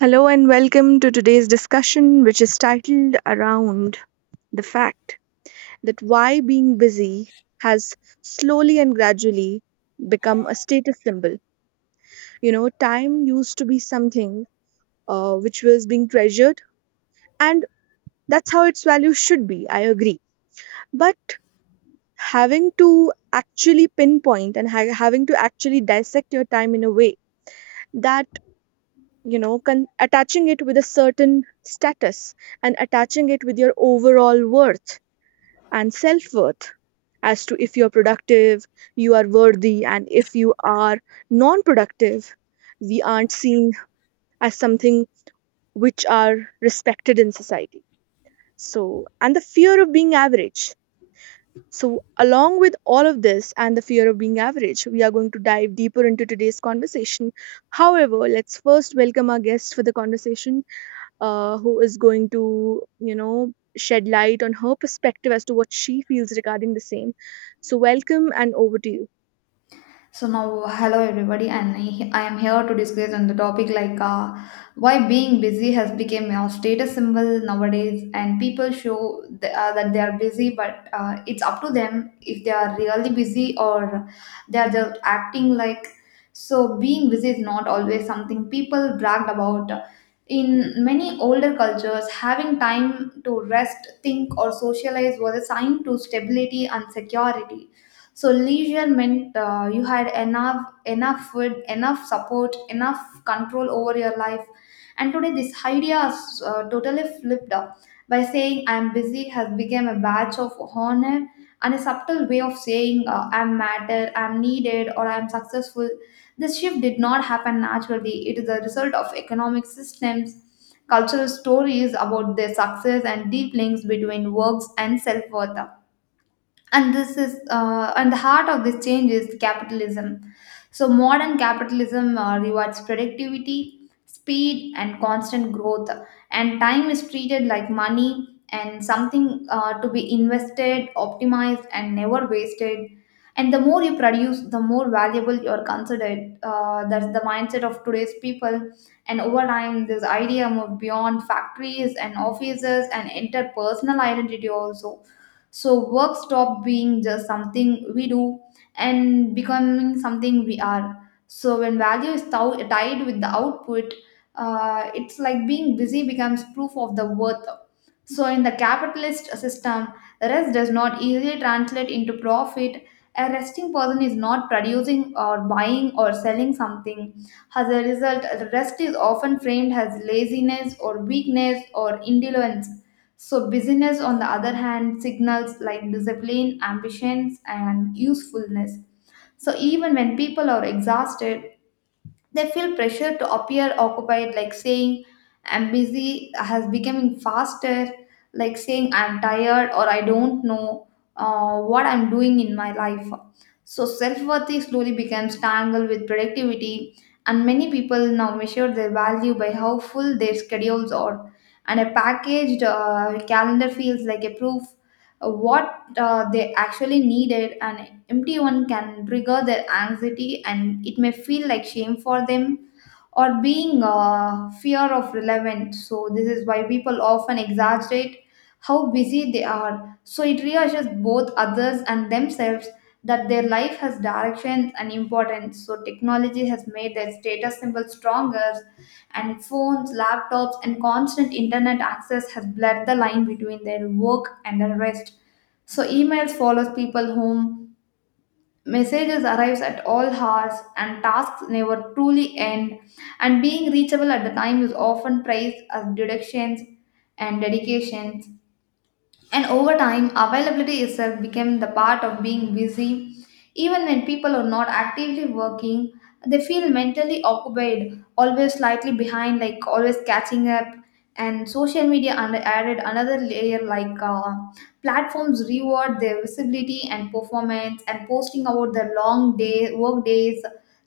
Hello and welcome to today's discussion, which is titled around the fact that why being busy has slowly and gradually become a status symbol. You know, time used to be something which was being treasured, and that's how its value should be. I agree. But having to actually pinpoint and having to actually dissect your time in a way that you know attaching it with a certain status, and attaching it with your overall worth and self-worth, as to if you're productive you are worthy, and if you are non-productive we aren't seen as something which are respected in society, so and the fear of being average. So along with all of this and the fear of being average, we are going to dive deeper into today's conversation. However, let's first welcome our guests for the conversation, who is going to you know shed light on her perspective as to what she feels regarding the same. So welcome, and over to you. So now, hello everybody, and I am here to discuss on the topic like why being busy has become a status symbol nowadays, and people show that they are busy, but it's up to them if they are really busy or they are just acting like. So being busy is not always something people bragged about. In many older cultures, having time to rest, think, or socialize was a sign to stability and security, so leisure meant you had enough food, enough support, enough control over your life. And today, this idea is totally flipped up by saying "I'm busy" has become a badge of honor and a subtle way of saying "I'm matter," "I'm needed," or "I'm successful." This shift did not happen naturally. It is a result of economic systems, cultural stories about their success, and deep links between works and self worth. And this is and the heart of this change is capitalism. So, modern capitalism rewards productivity, speed, and constant growth, and time is treated like money and something to be invested, optimized, and never wasted. And the more you produce, the more valuable you're considered. That's the mindset of today's people. And over time, this idea moved beyond factories and offices and entered personal identity also. So, work stopped being just something we do and becoming something we are. So when value is tied with the output, it's like being busy becomes proof of the worth. So in the capitalist system, rest does not easily translate into profit. A resting person is not producing or buying or selling something. As a result, rest is often framed as laziness or weakness or indolence. So, busyness, on the other hand, signals like discipline, ambitions, and usefulness. So even when people are exhausted, they feel pressure to appear occupied, like saying, I'm busy, has becoming faster, like saying, I'm tired, or I don't know what I'm doing in my life. So self worth slowly becomes tangled with productivity, and many people now measure their value by how full their schedules are. And a packaged calendar feels like a proof of what they actually needed, and empty one can trigger their anxiety and it may feel like shame for them or being fear of relevant. So this is why people often exaggerate how busy they are. So it reassures both others and themselves that their life has direction and importance. So technology has made their status symbol stronger, and phones, laptops and constant internet access has blurred the line between their work and their rest. So emails follows people home, messages arrives at all hours and tasks never truly end, and being reachable at the time is often praised as deductions and dedications, and over time, availability itself became the part of being busy. Even when people are not actively working, they feel mentally occupied, always slightly behind, like always catching up. And social media and added another layer like platforms reward their visibility and performance, and posting about their long day work days,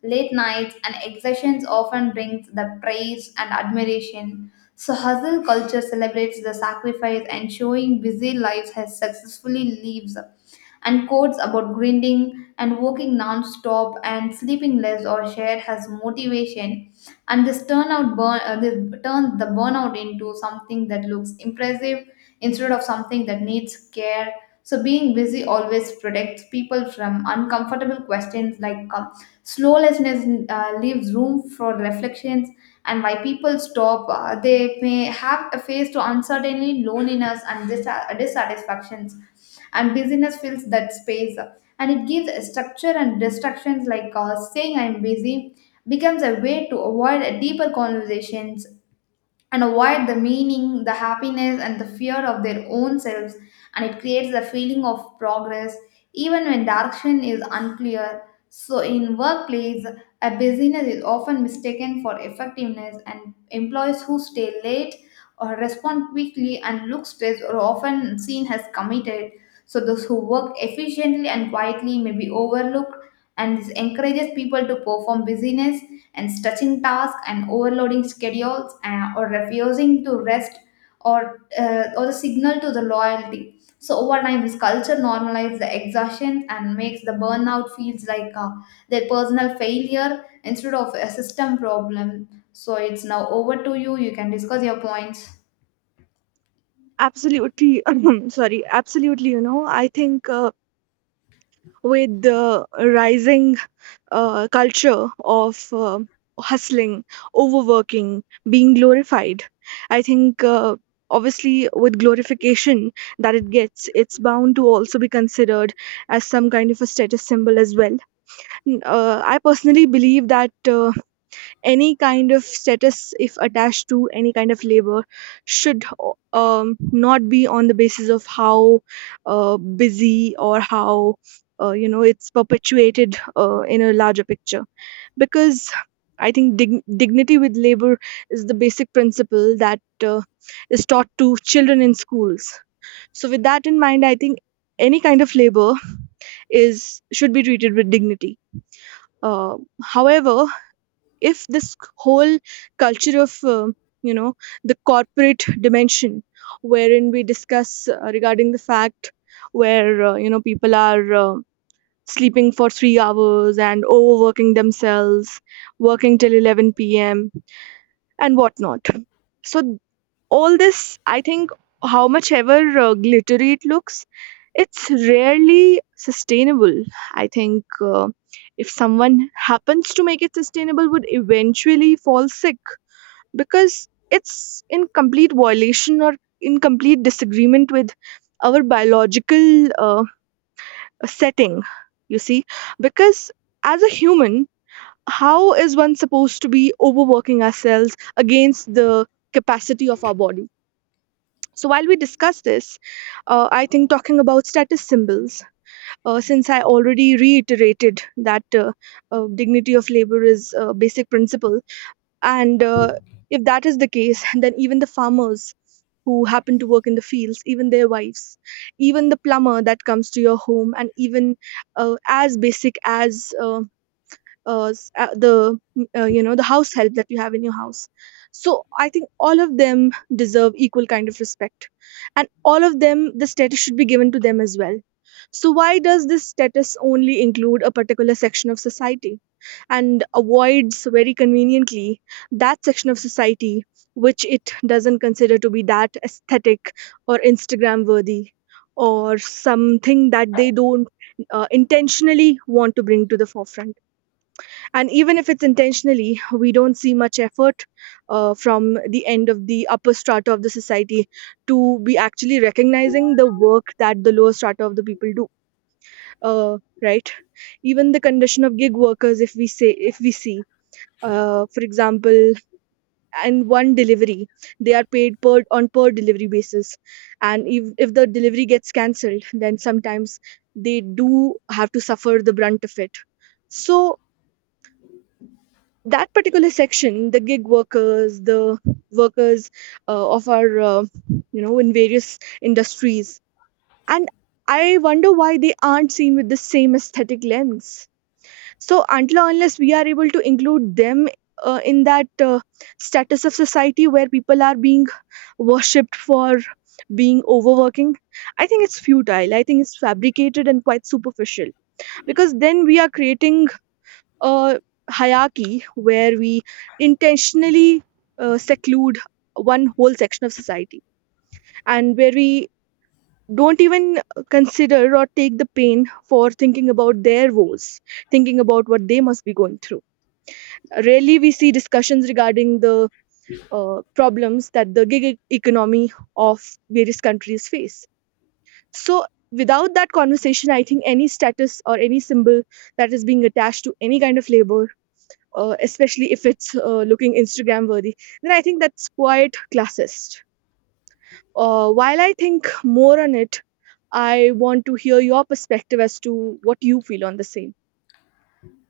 late nights, and exertions often brings the praise and admiration. So, hustle culture celebrates the sacrifice and showing busy lives has successfully lives, and quotes about grinding and working non-stop and sleeping less or shared as motivation. And this turns the burnout into something that looks impressive instead of something that needs care. So being busy always protects people from uncomfortable questions, like slowlessness leaves room for reflections. And why people stop they may have a face to uncertainty, loneliness and dissatisfactions, and busyness fills that space, and it gives a structure and distractions, like saying I'm busy becomes a way to avoid a deeper conversations and avoid the meaning, the happiness, and the fear of their own selves, and it creates a feeling of progress even when direction is unclear. So, in workplace, a busyness is often mistaken for effectiveness, and employees who stay late or respond quickly and look stressed are often seen as committed. So, those who work efficiently and quietly may be overlooked, and this encourages people to perform busyness and stretching tasks and overloading schedules, or refusing to rest or the signal to the loyalty. So over time this culture normalizes the exhaustion and makes the burnout feels like their personal failure instead of a system problem. So it's now over to you, you can discuss your points. Absolutely, sorry, absolutely. You know, I think with the rising culture of hustling, overworking, being glorified, I think obviously with glorification that it gets, it's bound to also be considered as some kind of a status symbol as well. I personally believe that any kind of status, if attached to any kind of labor, should not be on the basis of how busy or how you know it's perpetuated in a larger picture. Because I think dignity with labor is the basic principle that uh, is taught to children in schools. So with that in mind, I think any kind of labor is should be treated with dignity. Uh, however, if this whole culture of you know the corporate dimension, wherein we discuss regarding the fact where you know people are sleeping for 3 hours and overworking themselves, working till 11 p.m. and whatnot, so all this, I think, how much ever glittery it looks, it's rarely sustainable. I think if someone happens to make it sustainable would eventually fall sick, because it's in complete violation or in complete disagreement with our biological uh, setting, you see, because as a human, how is one supposed to be overworking ourselves against the capacity of our body. So while we discuss this, I think, talking about status symbols, since I already reiterated that dignity of labor is a basic principle. And if that is the case, then even the farmers who happen to work in the fields, even their wives, even the plumber that comes to your home, and even as basic as you know the house help that you have in your house. So I think all of them deserve equal kind of respect, and all of them the status should be given to them as well. So why does this status only include a particular section of society, and avoids very conveniently that section of society which it doesn't consider to be that aesthetic or Instagram worthy, or something that they don't intentionally want to bring to the forefront? And even if it's intentionally, we don't see much effort from the end of the upper strata of the society to be actually recognizing the work that the lower strata of the people do, right? Even the condition of gig workers, if we say, if we see, for example, and one delivery, they are paid per on per delivery basis, and if the delivery gets cancelled, then sometimes they do have to suffer the brunt of it. So that particular section, the gig workers, the workers of our you know in various industries, and I wonder why they aren't seen with the same aesthetic lens. So until or unless we are able to include them in that status of society where people are being worshipped for being overworking, I think it's futile, I think it's fabricated and quite superficial, because then we are creating a hierarchy where we intentionally seclude one whole section of society, and where we don't even consider or take the pain for thinking about their woes, thinking about what they must be going through. Rarely we see discussions regarding the problems that the gig economy of various countries face. So, without that conversation, I think any status or any symbol that is being attached to any kind of labor, especially if it's looking Instagram worthy, then I think that's quite classist. While I think more on it, I want to hear your perspective as to what you feel on the same.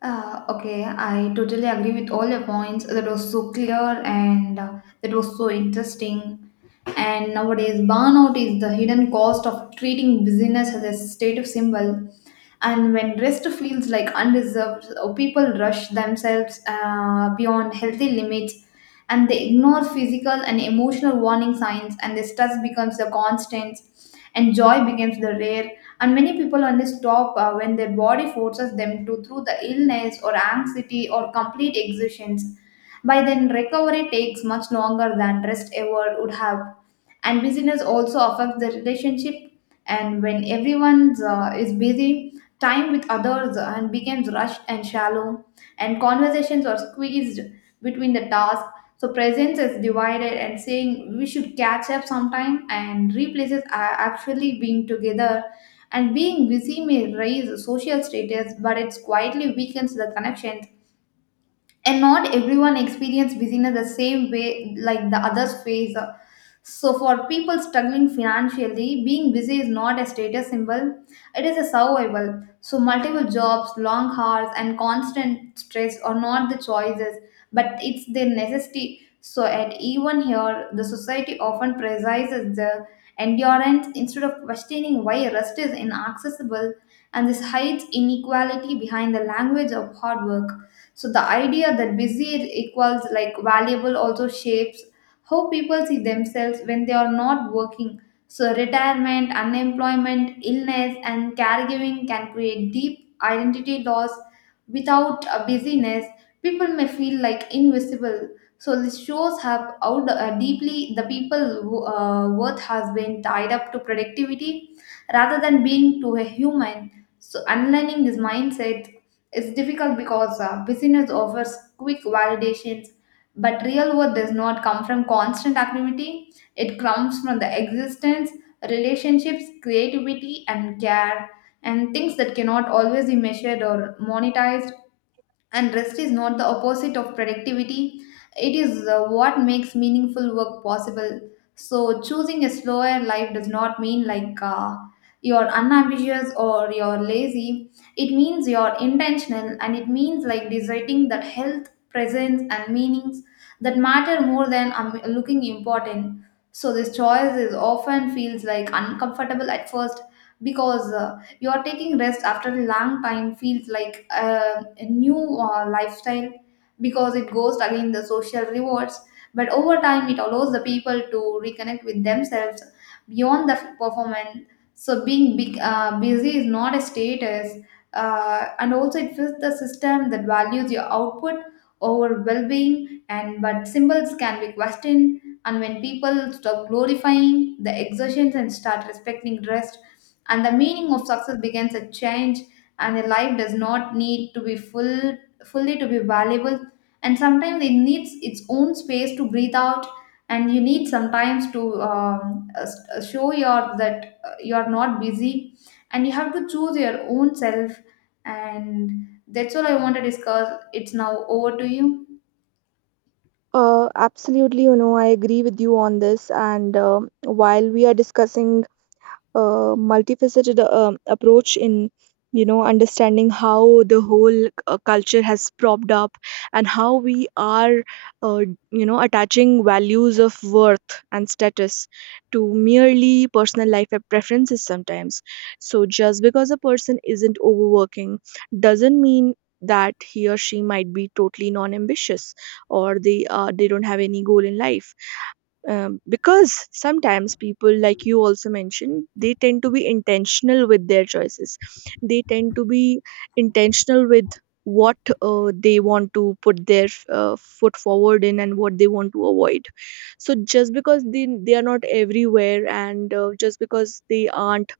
Okay, I totally agree with all your points. That was so clear and that was so interesting. And nowadays, burnout is the hidden cost of treating busyness as a status symbol. And when rest feels like undeserved, people rush themselves beyond healthy limits, and they ignore physical and emotional warning signs, and the stress becomes a constant and joy becomes the rare, and many people only stop when their body forces them to through the illness or anxiety or complete exertions. By then recovery takes much longer than rest ever would have. And busyness also affects the relationship, and when everyone is busy, time with others and becomes rushed and shallow, and conversations are squeezed between the tasks. So presence is divided and saying we should catch up sometime and replaces are actually being together, and being busy may raise social status but it quietly weakens the connections. And not everyone experience business the same way like the others face. So for people struggling financially, being busy is not a status symbol, it is a survival. So multiple jobs, long hours and constant stress are not the choices, but it's their necessity. So at even here the society often prioritizes the endurance instead of questioning why rest is inaccessible, and this hides inequality behind the language of hard work. So the idea that busy equals like valuable also shapes how people see themselves when they are not working. So retirement, unemployment, illness, and caregiving can create deep identity loss. Without a busyness, people may feel like invisible. So this shows how deeply the people who, worth has been tied up to productivity rather than being to a human. So unlearning this mindset it's difficult because business offers quick validations, but real worth does not come from constant activity. It comes from the existence, relationships, creativity, and care, and things that cannot always be measured or monetized, and rest is not the opposite of productivity, it is what makes meaningful work possible. So, choosing a slower life does not mean like you're unambitious or you're lazy. It means you're intentional and it means like deciding that health, presence, and meanings that matter more than looking important. So, this choice is often feels like uncomfortable at first because your taking rest after a long time feels like a new lifestyle because it goes against the social rewards. But over time, it allows the people to reconnect with themselves beyond the performance. So busy is not a status, and also it fits the system that values your output over well-being. And but symbols can be questioned, and when people stop glorifying the exertions and start respecting rest, and the meaning of success begins a change, and a life does not need to be full fully to be valuable, and sometimes it needs its own space to breathe out, and you need sometimes to show your that you are not busy, and you have to choose your own self. And that's all I want to discuss. It's now over to you. Absolutely, you know, I agree with you on this. And while we are discussing multifaceted approach in you know understanding how the whole culture has propped up, and how we are uh, you know attaching values of worth and status to merely personal life preferences sometimes. So just because a person isn't overworking doesn't mean that he or she might be totally non ambitious, or they don't have any goal in life. Because sometimes, people, like you also mentioned, they tend to be intentional with their choices, they tend to be intentional with what they want to put their foot forward in, and what they want to avoid. So just because they are not everywhere, and just because they aren't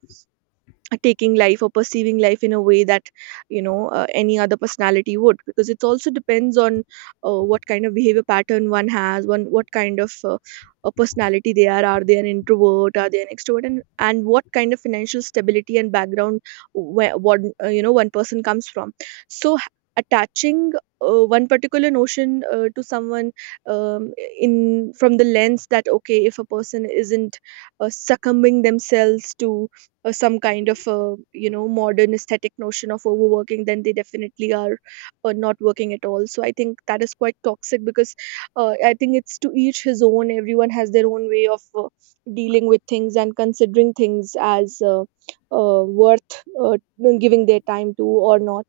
taking life or perceiving life in a way that you know any other personality would, because it also depends on what kind of behavior pattern one has, one what kind of a personality they are they an introvert, are they an extrovert, and what kind of financial stability and background where one you know one person comes from. So attaching one particular notion to someone, in from the lens that, okay, if a person isn't succumbing themselves to some kind of you know modern aesthetic notion of overworking, then they definitely are not working at all, so I think that is quite toxic, because I think it's to each his own, everyone has their own way of dealing with things and considering things as worth uh, giving their time to or not.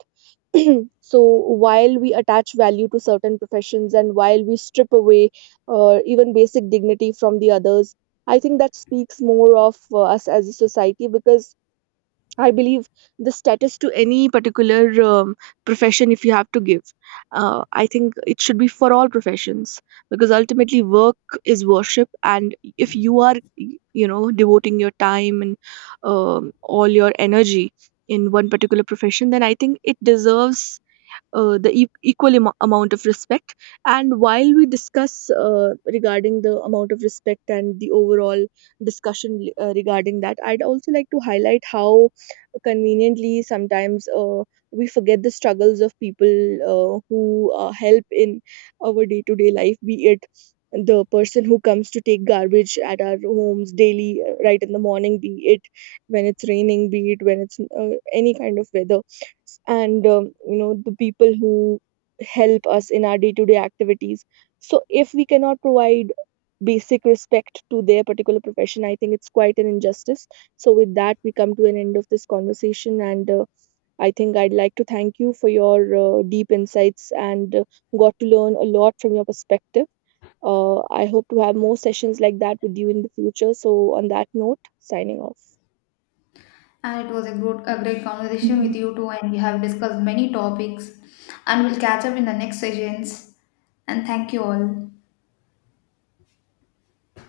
So while we attach value to certain professions, and while we strip away even basic dignity from the others, I think that speaks more of us as a society, because I believe the status to any particular profession, if you have to give, I think it should be for all professions, because ultimately work is worship, and if you are, you know, devoting your time and all your energy in one particular profession, then I think it deserves the equal amount of respect. And while we discuss regarding the amount of respect and the overall discussion regarding that, I'd also like to highlight how conveniently sometimes we forget the struggles of people who help in our day to day life, be it the person who comes to take garbage at our homes daily right in the morning, be it when it's raining, be it when it's any kind of weather, and you know the people who help us in our day-to-day activities. So if we cannot provide basic respect to their particular profession, I think it's quite an injustice. So with that, we come to an end of this conversation, and I think I'd like to thank you for your deep insights, and got to learn a lot from your perspective. I hope to have more sessions like that with you in the future, so on that note, signing off. And it was a good, a great conversation with you too, and we have discussed many topics. And we'll catch up in the next sessions. And thank you all.